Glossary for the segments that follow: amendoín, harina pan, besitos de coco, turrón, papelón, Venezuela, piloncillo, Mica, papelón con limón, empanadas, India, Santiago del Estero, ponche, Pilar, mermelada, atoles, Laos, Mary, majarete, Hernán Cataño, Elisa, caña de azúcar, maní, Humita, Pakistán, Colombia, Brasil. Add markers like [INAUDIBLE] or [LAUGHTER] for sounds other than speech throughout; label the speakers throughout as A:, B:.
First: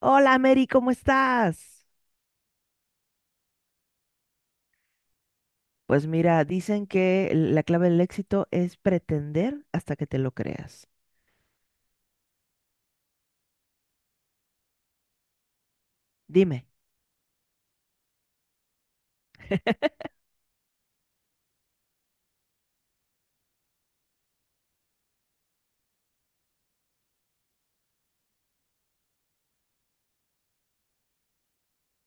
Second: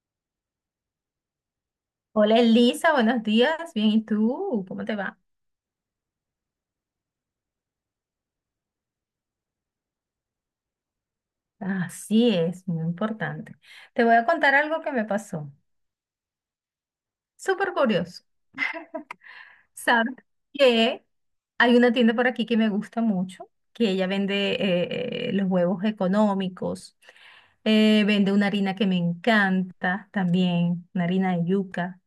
A: Hola, Mary, ¿cómo estás?
B: Hola Elisa, buenos días. Bien, ¿y tú? ¿Cómo te va?
A: Pues mira, dicen que la clave del éxito es pretender hasta que te lo creas.
B: Así es, muy importante. Te voy a contar algo que me pasó.
A: Dime.
B: Súper curioso. Sabes que hay una tienda por aquí que me gusta mucho, que ella vende los huevos económicos, vende una harina que me encanta también, una harina de yuca,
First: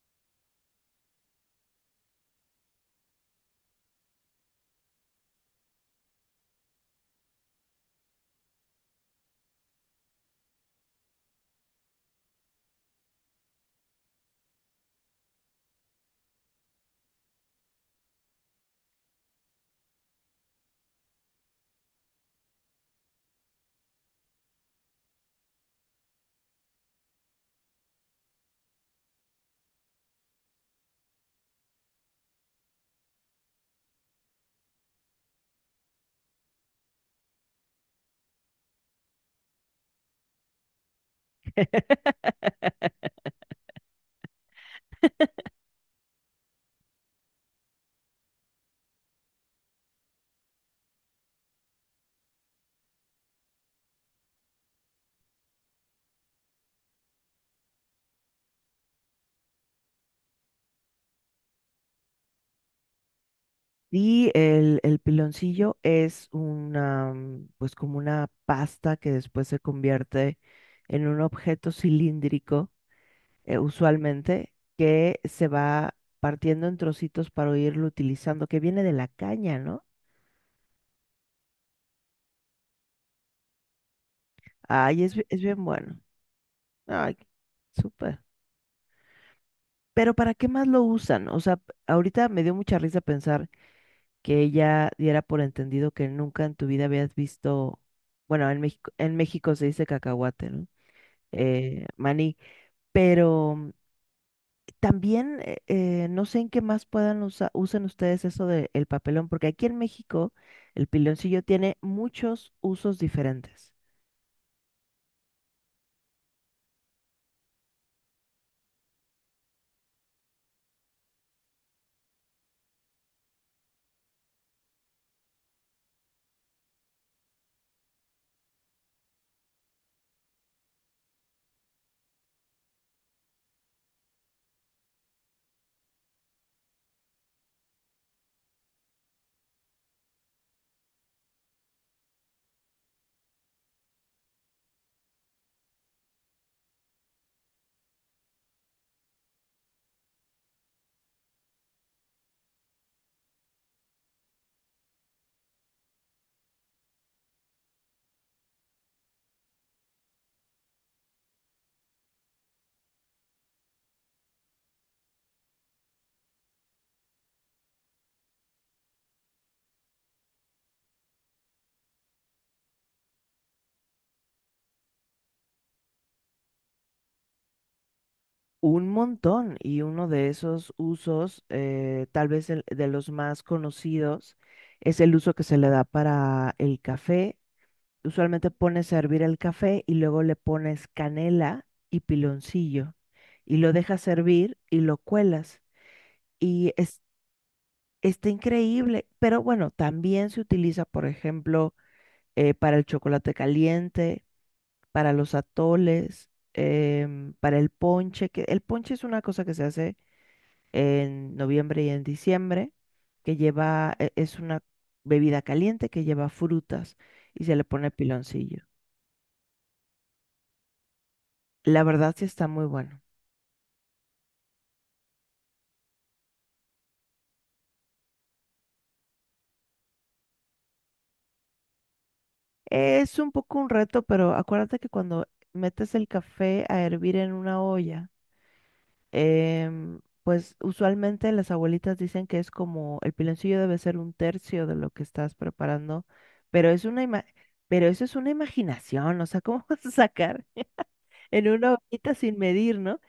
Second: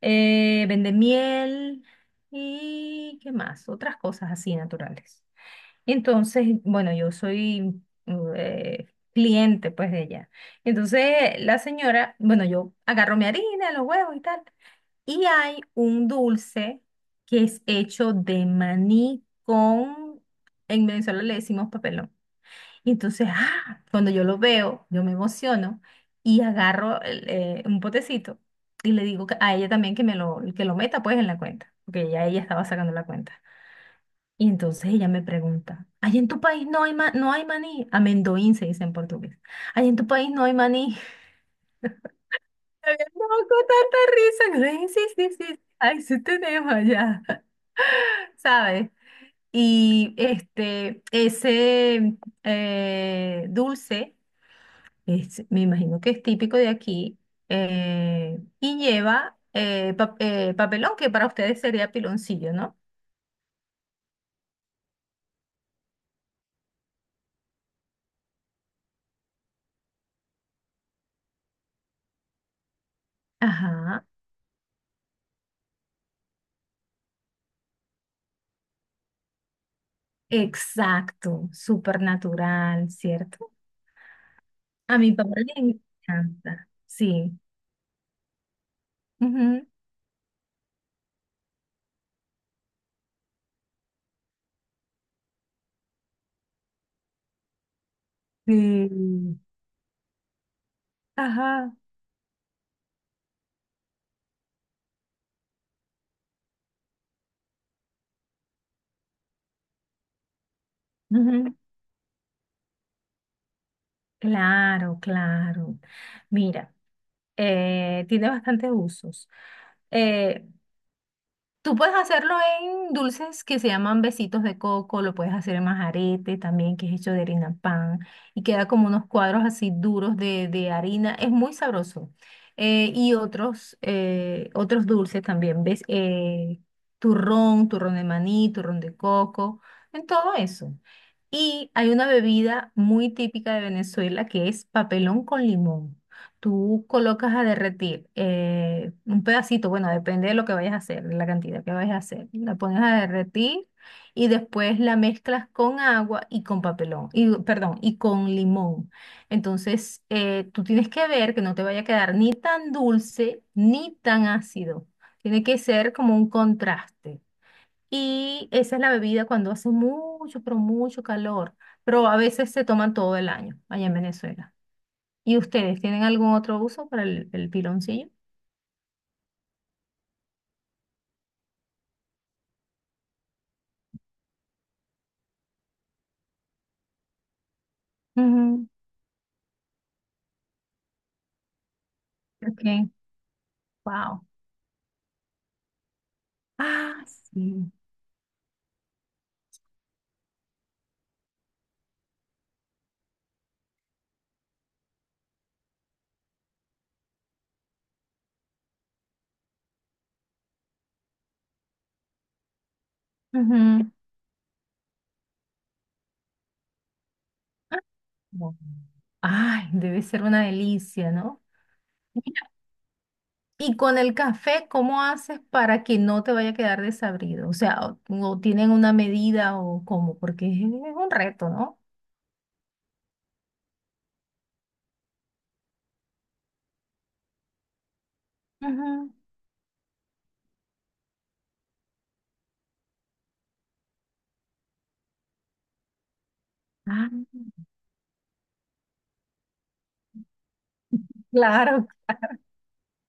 B: vende miel y qué más, otras cosas así naturales. Entonces, bueno, yo soy eh, cliente pues de ella. Entonces, la señora, bueno, yo agarro mi harina, los huevos y tal. Y hay un dulce que es hecho de maní con, en Venezuela le decimos papelón. Y entonces, ah, cuando yo lo veo, yo me emociono y agarro un potecito y le digo a ella también que me lo, que lo meta pues en la cuenta, porque ya ella estaba sacando la cuenta. Y entonces ella me pregunta, ¿allá en tu país no hay, no hay maní? Amendoín se dice en portugués. ¿Allá en tu país no hay maní? [LAUGHS] Me
A: [LAUGHS]
B: había dado con tanta risa. Que Sí, sí, sí, sí. Ay, sí tenemos allá, [LAUGHS] ¿sabes? Y ese dulce, me imagino que es típico de aquí, y lleva papelón, que para ustedes sería piloncillo, ¿no?
A: Y el piloncillo es una, mm, pues como una pasta que después se convierte en un objeto cilíndrico,
B: Ajá,
A: usualmente, que se va partiendo en trocitos para irlo utilizando, que viene de la caña, ¿no?
B: exacto, súper natural, ¿cierto? A
A: Ay,
B: mi
A: es,
B: papá
A: es
B: le
A: bien bueno.
B: encanta,
A: Ay,
B: sí.
A: súper.
B: Ujú.
A: Pero ¿para qué más lo usan? O sea, ahorita me dio mucha risa pensar que ella diera por entendido que nunca en tu vida habías visto, bueno, en
B: Sí.
A: México se dice cacahuate, ¿no?
B: Ajá.
A: Maní. Pero también no sé en qué más puedan usar, usen ustedes eso del papelón, porque aquí en México el piloncillo
B: Ujú.
A: tiene muchos usos diferentes.
B: Claro, claro. Mira, tiene bastantes usos. Eh, Tú puedes hacerlo en dulces que se llaman besitos de coco, lo puedes hacer en majarete también, que es hecho de harina pan, y queda como unos cuadros así duros de harina, es muy sabroso. Otros dulces también, ¿ves? Turrón, turrón de maní, turrón de coco, en todo eso. Y hay una bebida muy típica de Venezuela que es papelón con limón. Tú colocas a derretir un pedacito, bueno, depende de lo que vayas a hacer, de la cantidad que vayas a hacer. La pones a derretir y después la mezclas con agua y con papelón, y, perdón, y con limón. Entonces, tú tienes que ver que no te vaya a quedar ni tan dulce ni tan ácido. Tiene que ser como un contraste. Y esa es la bebida cuando hace mucho, pero mucho calor. Pero a veces se toman todo el año allá en Venezuela. ¿Y ustedes tienen algún otro uso para el piloncillo?
A: Un montón, y uno de esos usos, tal vez de los más conocidos, es el uso que se le da para el café. Usualmente
B: Ujú,
A: pones a hervir el café y luego le pones canela y
B: ok,
A: piloncillo y lo dejas
B: wow.
A: hervir y lo cuelas. Y es,
B: Ah, sí.
A: está increíble, pero bueno, también se utiliza, por ejemplo, para el chocolate caliente, para los atoles, para el ponche, que el ponche es una cosa que se hace en noviembre y en diciembre, que
B: Ujú.
A: lleva, es una bebida caliente que lleva frutas y se le
B: Ah,
A: pone
B: bueno.
A: piloncillo.
B: Ay, debe ser una delicia, ¿no?
A: La verdad sí
B: Mira,
A: está muy bueno.
B: y con el café, ¿cómo haces para que no te vaya a quedar desabrido? O sea, o tienen una medida o cómo, porque es un reto, ¿no?
A: Es un poco un reto, pero acuérdate que cuando metes el café a hervir en una olla,
B: Ujú.
A: pues usualmente las abuelitas dicen que es como el piloncillo debe ser un tercio de lo que estás preparando, pero es una
B: Ah,
A: pero eso es una imaginación, o sea, ¿cómo vas a sacar en una
B: claro,
A: ollita sin medir, ¿no?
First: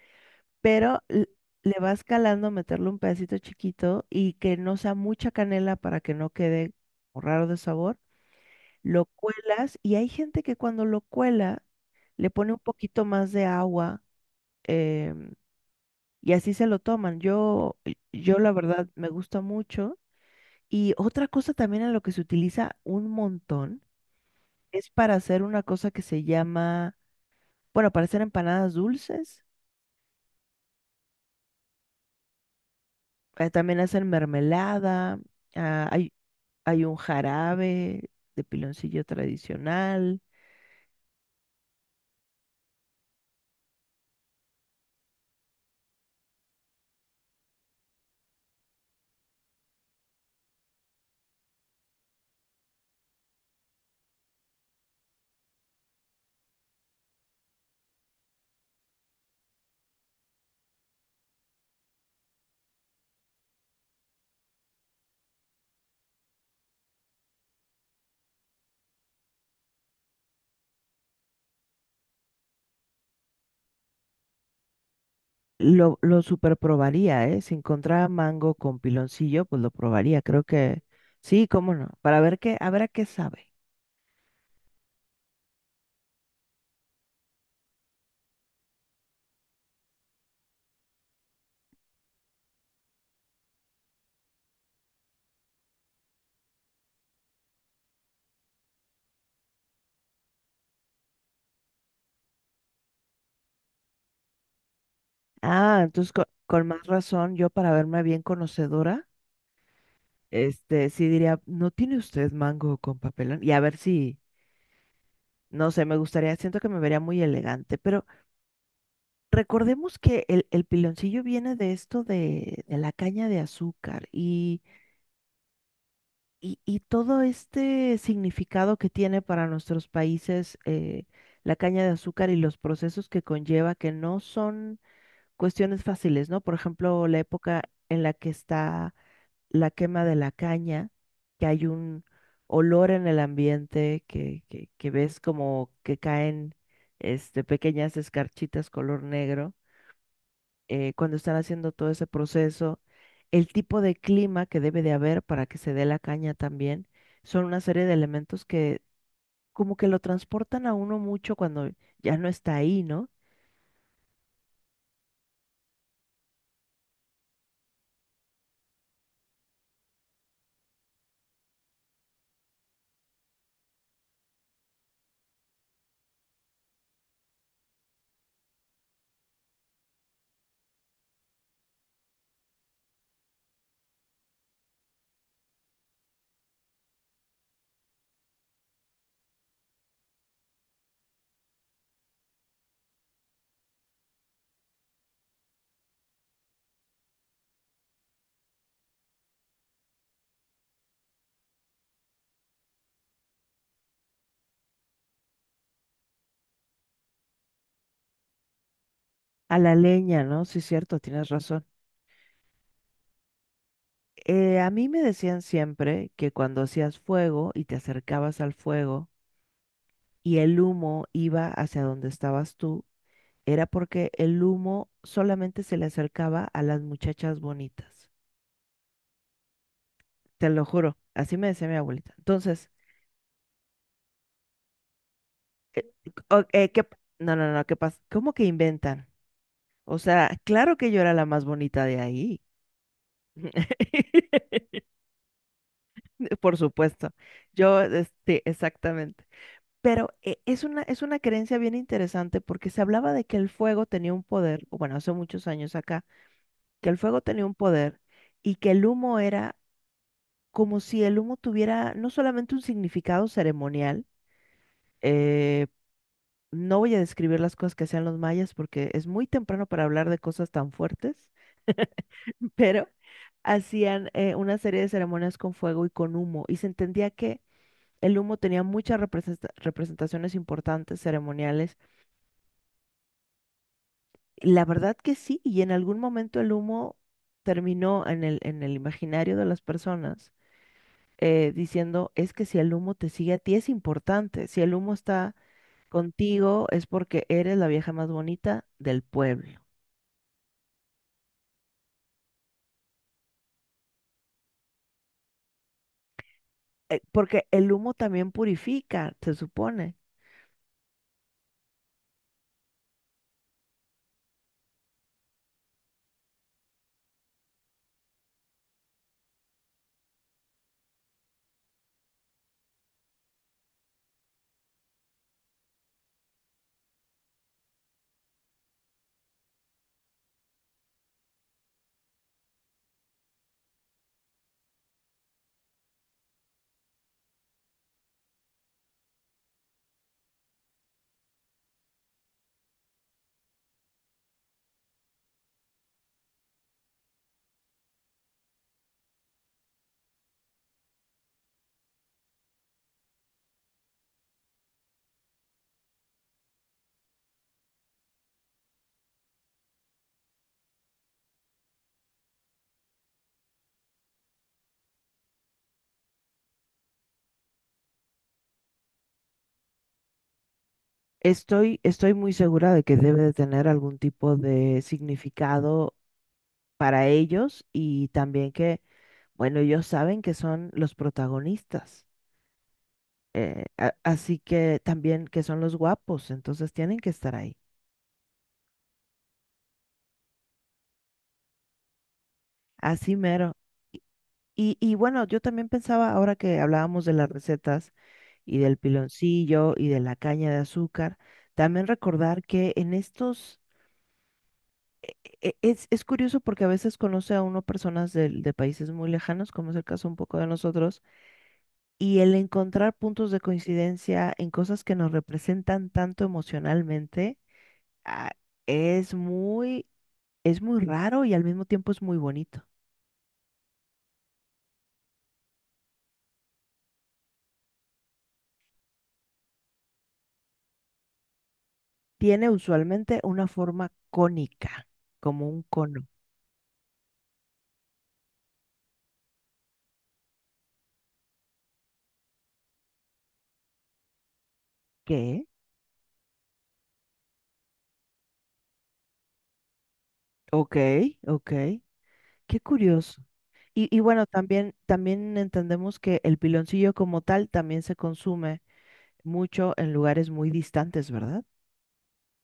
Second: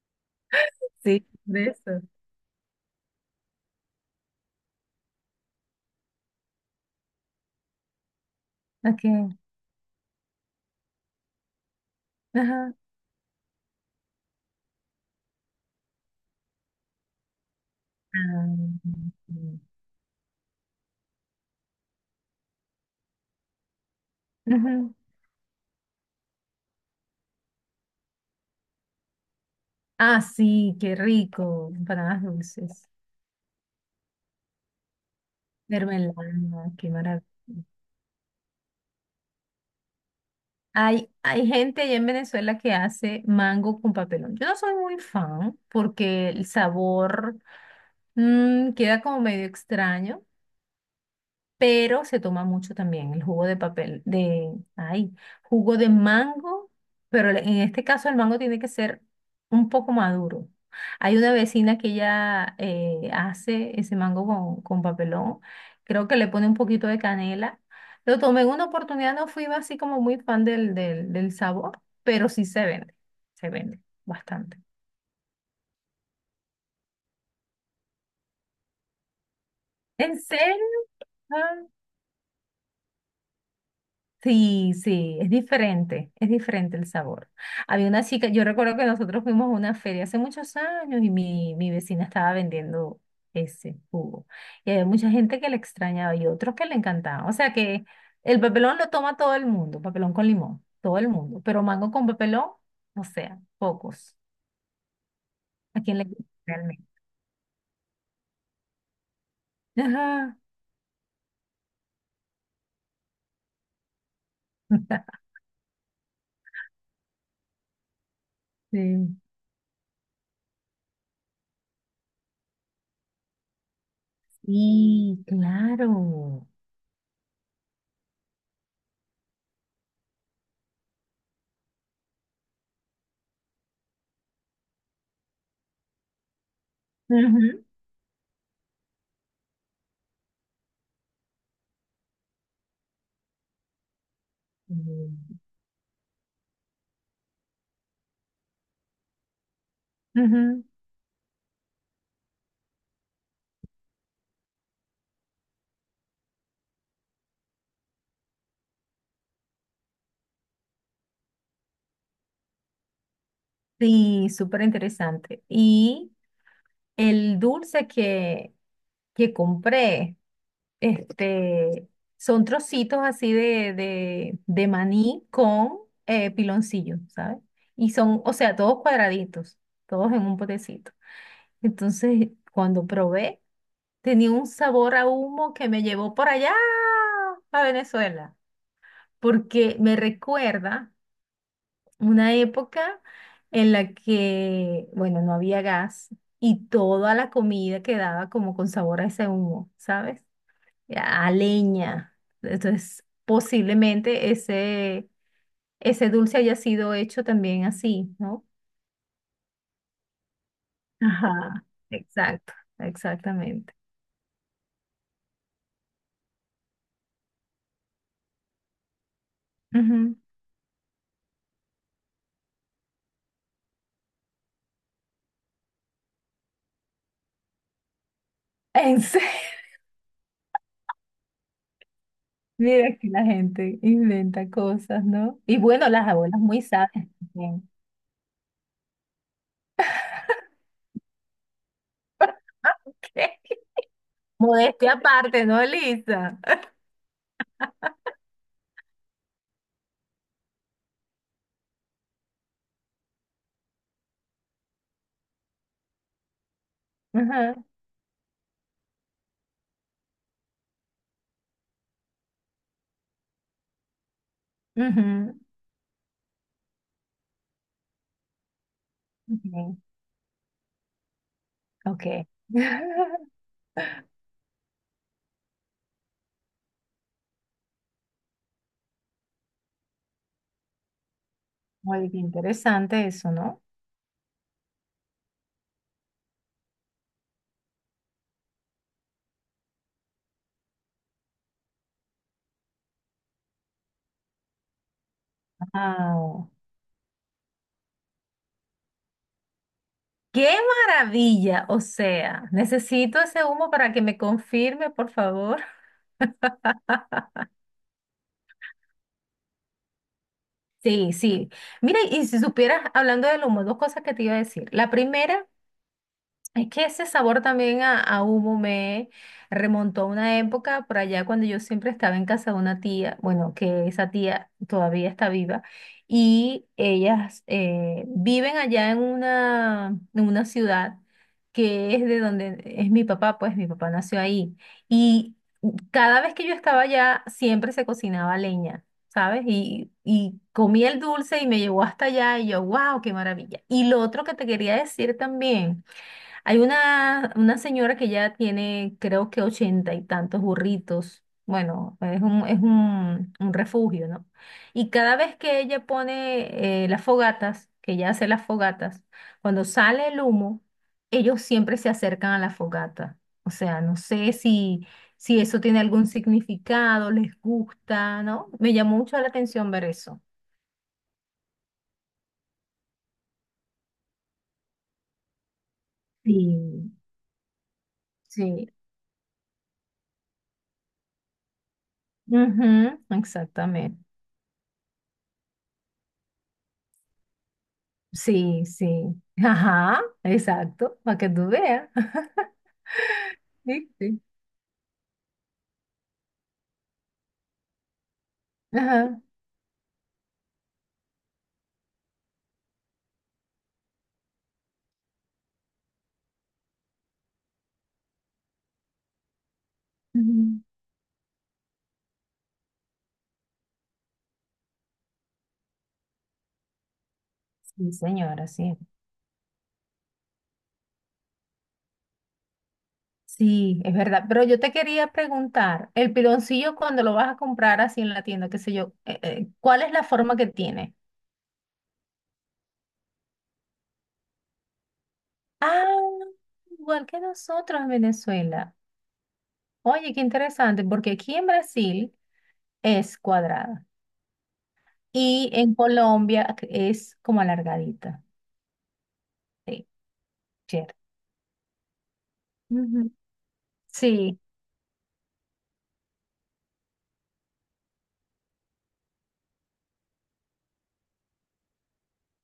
A: Pero
B: sí, de
A: le
B: eso.
A: vas calando, meterle un pedacito chiquito y que no sea mucha canela para que no quede como raro de sabor. Lo
B: Ok.
A: cuelas y hay gente que cuando lo cuela le pone un
B: Ajá.
A: poquito más de agua em, y así se lo toman. Yo, yo
B: Ah,
A: la verdad me gusta
B: sí.
A: mucho. Y otra cosa también en lo que se utiliza un montón es
B: Ujú.
A: para hacer una cosa que se llama, bueno, para hacer empanadas dulces.
B: Ah, sí, qué rico. Empanadas dulces.
A: Eh, también hacen mermelada. Ah, hay...
B: Mermelada,
A: Hay
B: qué
A: un
B: maravilla.
A: jarabe de piloncillo tradicional.
B: Hay gente allá en Venezuela que hace mango con papelón. Yo no soy muy fan porque el sabor mm, queda como medio extraño. Pero se toma mucho también el jugo de papel, de, ay, jugo de mango, pero en este caso el mango tiene que ser un poco maduro. Hay una vecina que ella hace ese mango con papelón, creo que le pone un poquito de canela. Lo tomé en una oportunidad, no fui así como muy fan del sabor, pero sí se vende bastante.
A: Lo super probaría, ¿eh? Si encontraba mango con piloncillo, pues lo
B: ¿En
A: probaría. Creo
B: serio?
A: que sí, cómo no. Para ver qué, a ver a qué sabe.
B: Sí, sí, es diferente el sabor. Había una chica, yo recuerdo que nosotros fuimos a una feria hace muchos años y mi vecina estaba vendiendo ese jugo. Y había mucha gente que le extrañaba y otros que le encantaban. O sea que el papelón lo toma todo el mundo, papelón con limón, todo el mundo. Pero mango con papelón, o sea, pocos.
A: Ah,
B: ¿A quién le
A: entonces
B: gusta
A: con, más
B: realmente?
A: razón, yo para verme bien conocedora,
B: Ajá.
A: este, sí diría, ¿no tiene usted mango con papelón? Y a ver si,
B: [LAUGHS]
A: no sé, me gustaría, siento que me vería muy elegante, pero
B: Sí,
A: recordemos que el piloncillo viene de esto de la caña de azúcar. Y
B: sí, claro.
A: Y, y todo este significado que tiene para nuestros países, la caña de azúcar y los procesos que conlleva, que no son cuestiones fáciles, ¿no? Por ejemplo, la época
B: Ujú.
A: en la que está la quema de la caña, que hay un olor en el ambiente, que
B: Mm,
A: ves como que caen, este, pequeñas escarchitas color negro,
B: ujú.
A: cuando están haciendo todo ese proceso, el tipo de clima que debe de haber para que se dé la caña también, son una serie de elementos que como que lo transportan a uno mucho cuando ya no está ahí, ¿no?
B: Sí, súper interesante. Y el dulce que compré, este, son trocitos así de maní con piloncillo, ¿sabes? Y son, o sea, todos cuadraditos, todos en un potecito. Entonces, cuando probé, tenía un sabor a humo que me llevó por allá a Venezuela, porque me recuerda una época en la que, bueno, no había gas y toda la comida quedaba como con sabor a ese humo, ¿sabes? A leña. Entonces, posiblemente ese dulce haya sido hecho también así, ¿no?
A: A la leña, ¿no? Sí, cierto, tienes razón.
B: Ajá. Exacto, exactamente.
A: A mí me decían siempre que cuando hacías fuego y te acercabas al fuego
B: Ujú.
A: y el humo iba hacia donde estabas tú, era porque el humo solamente se le acercaba a las muchachas bonitas.
B: ¿En serio?
A: Te lo juro, así me decía mi abuelita.
B: [LAUGHS]
A: Entonces,
B: Mira que la gente inventa cosas, ¿no? Y bueno, las abuelas muy sabias
A: No, no, no,
B: también.
A: ¿qué pasa? ¿Cómo que inventan? O sea, claro que yo era la más bonita de ahí.
B: [LAUGHS] ¿Qué?
A: [LAUGHS]
B: Modestia aparte, ¿no, Lisa?
A: Por supuesto. Yo, este, exactamente. Pero es una creencia bien interesante porque se hablaba de que el fuego tenía un poder, o bueno, hace muchos años acá, que el fuego tenía
B: Ajá,
A: un poder y que el humo era como si el humo tuviera no solamente un significado ceremonial,
B: ujú,
A: eh, no voy a describir las cosas que hacían los mayas porque es muy temprano
B: ujú,
A: para hablar de cosas tan fuertes,
B: ok.
A: [LAUGHS]
B: [LAUGHS]
A: pero hacían una serie de ceremonias con fuego y con humo, y se entendía que el humo tenía muchas representaciones importantes ceremoniales.
B: Muy interesante eso, ¿no?
A: Y la verdad que sí, y en algún momento el humo terminó en el imaginario de las personas, diciendo, es que si el humo te sigue a ti es importante, si el humo está
B: Wow.
A: contigo es porque eres la vieja más bonita del pueblo.
B: ¡Qué maravilla! O sea, necesito ese humo para que me confirme, por favor.
A: Porque el humo también purifica, se supone.
B: Sí, sí. Mira, y si supieras, hablando del humo, dos cosas que te iba a decir. La primera es que ese sabor también a humo me remontó a una época por allá cuando yo siempre estaba en casa de una tía, bueno, que esa tía todavía está viva, y ellas viven allá en una ciudad que es de donde es mi papá, pues mi papá nació ahí. Y cada vez que yo estaba allá, siempre se cocinaba leña. ¿Sabes? Y comí el dulce y me llevó hasta allá y yo, wow, qué maravilla. Y lo otro que te quería decir también, hay una señora que ya tiene, creo que ochenta y tantos burritos. Bueno, es un refugio, ¿no? Y cada vez que ella pone las fogatas, que ella hace las fogatas, cuando sale el humo, ellos siempre se acercan a la fogata. O sea, no sé si, si eso tiene algún significado, les gusta, ¿no? Me llamó mucho la atención ver eso.
A: Estoy muy segura de que debe de tener algún tipo de significado
B: Sí,
A: para ellos y también
B: sí.
A: que, bueno, ellos saben que son los protagonistas,
B: Ujú, exactamente.
A: así que también que son los guapos, entonces tienen que estar ahí.
B: Sí, sí. Ajá, exacto, para que tú veas. [LAUGHS]
A: Así mero.
B: Sí,
A: Y,
B: sí.
A: y bueno, yo también pensaba, ahora que hablábamos de las recetas y del
B: Ajá.
A: piloncillo y de la caña de azúcar, también recordar que en estos... es curioso porque a veces conoce a uno personas de países muy lejanos, como es el caso un poco de
B: Ujú.
A: nosotros, y el encontrar puntos de coincidencia en cosas que nos representan tanto emocionalmente,
B: Sí,
A: ah,
B: señora, sí.
A: es muy, es muy raro y al mismo tiempo es muy bonito.
B: Sí, es verdad. Pero yo te quería preguntar, el piloncillo cuando lo vas a comprar así en la tienda, qué sé yo, ¿cuál es la forma que tiene?
A: Tiene usualmente una forma cónica, como un
B: Ah,
A: cono.
B: igual que nosotros en Venezuela. Oye, qué interesante, porque aquí en Brasil es cuadrada
A: ¿Qué?
B: y en Colombia es como alargadita. Sí,
A: Ok,
B: cierto.
A: ok. Qué
B: Ujú.
A: curioso. Y bueno,
B: Sí,
A: también, también entendemos que el piloncillo como tal también se consume mucho en lugares muy distantes, ¿verdad?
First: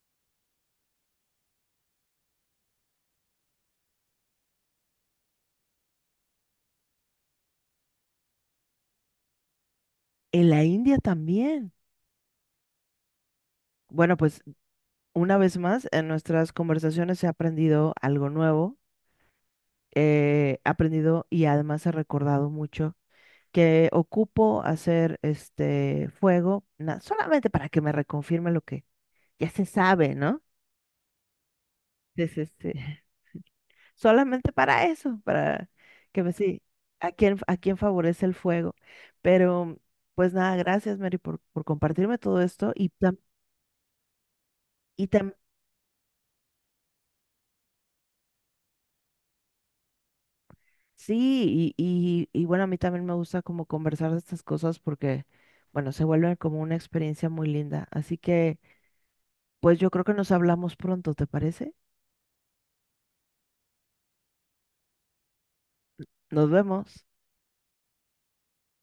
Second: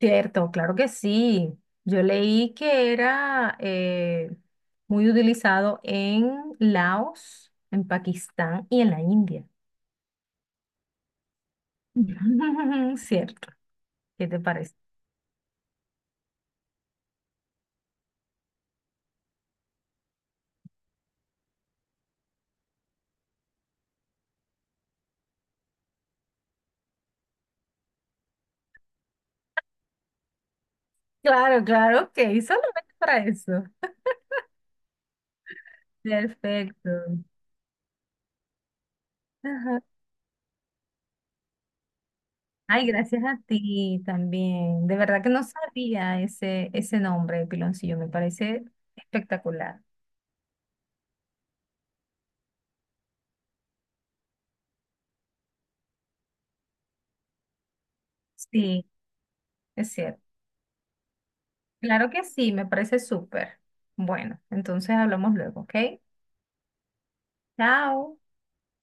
B: cierto, claro que sí. Yo leí que era muy utilizado en Laos, en Pakistán y en la India.
A: En la India también.
B: [LAUGHS] Cierto,
A: Bueno,
B: ¿qué te
A: pues
B: parece?
A: una vez más, en nuestras conversaciones he aprendido algo nuevo, he aprendido y además he recordado mucho que ocupo hacer este fuego, solamente para que me reconfirme lo que ya se sabe, ¿no?
B: Claro, claro, ok,
A: Es este,
B: solamente
A: [LAUGHS]
B: para eso.
A: solamente para eso, para que me sí,
B: Perfecto.
A: a quién favorece el fuego. Pero,
B: Ajá.
A: pues nada, gracias, Mary, por compartirme todo esto
B: Ay,
A: y,
B: gracias a ti también. De
A: y
B: verdad que
A: también...
B: no sabía ese nombre, de piloncillo, me parece espectacular.
A: Sí, y bueno, a mí también me gusta como conversar de estas cosas porque, bueno, se vuelven como una experiencia muy linda. Así que,
B: Sí,
A: pues yo
B: es
A: creo que
B: cierto.
A: nos hablamos pronto, ¿te parece?
B: Claro que sí, me parece súper. Bueno, entonces hablamos luego, ¿ok?
A: Nos vemos.
B: Chao.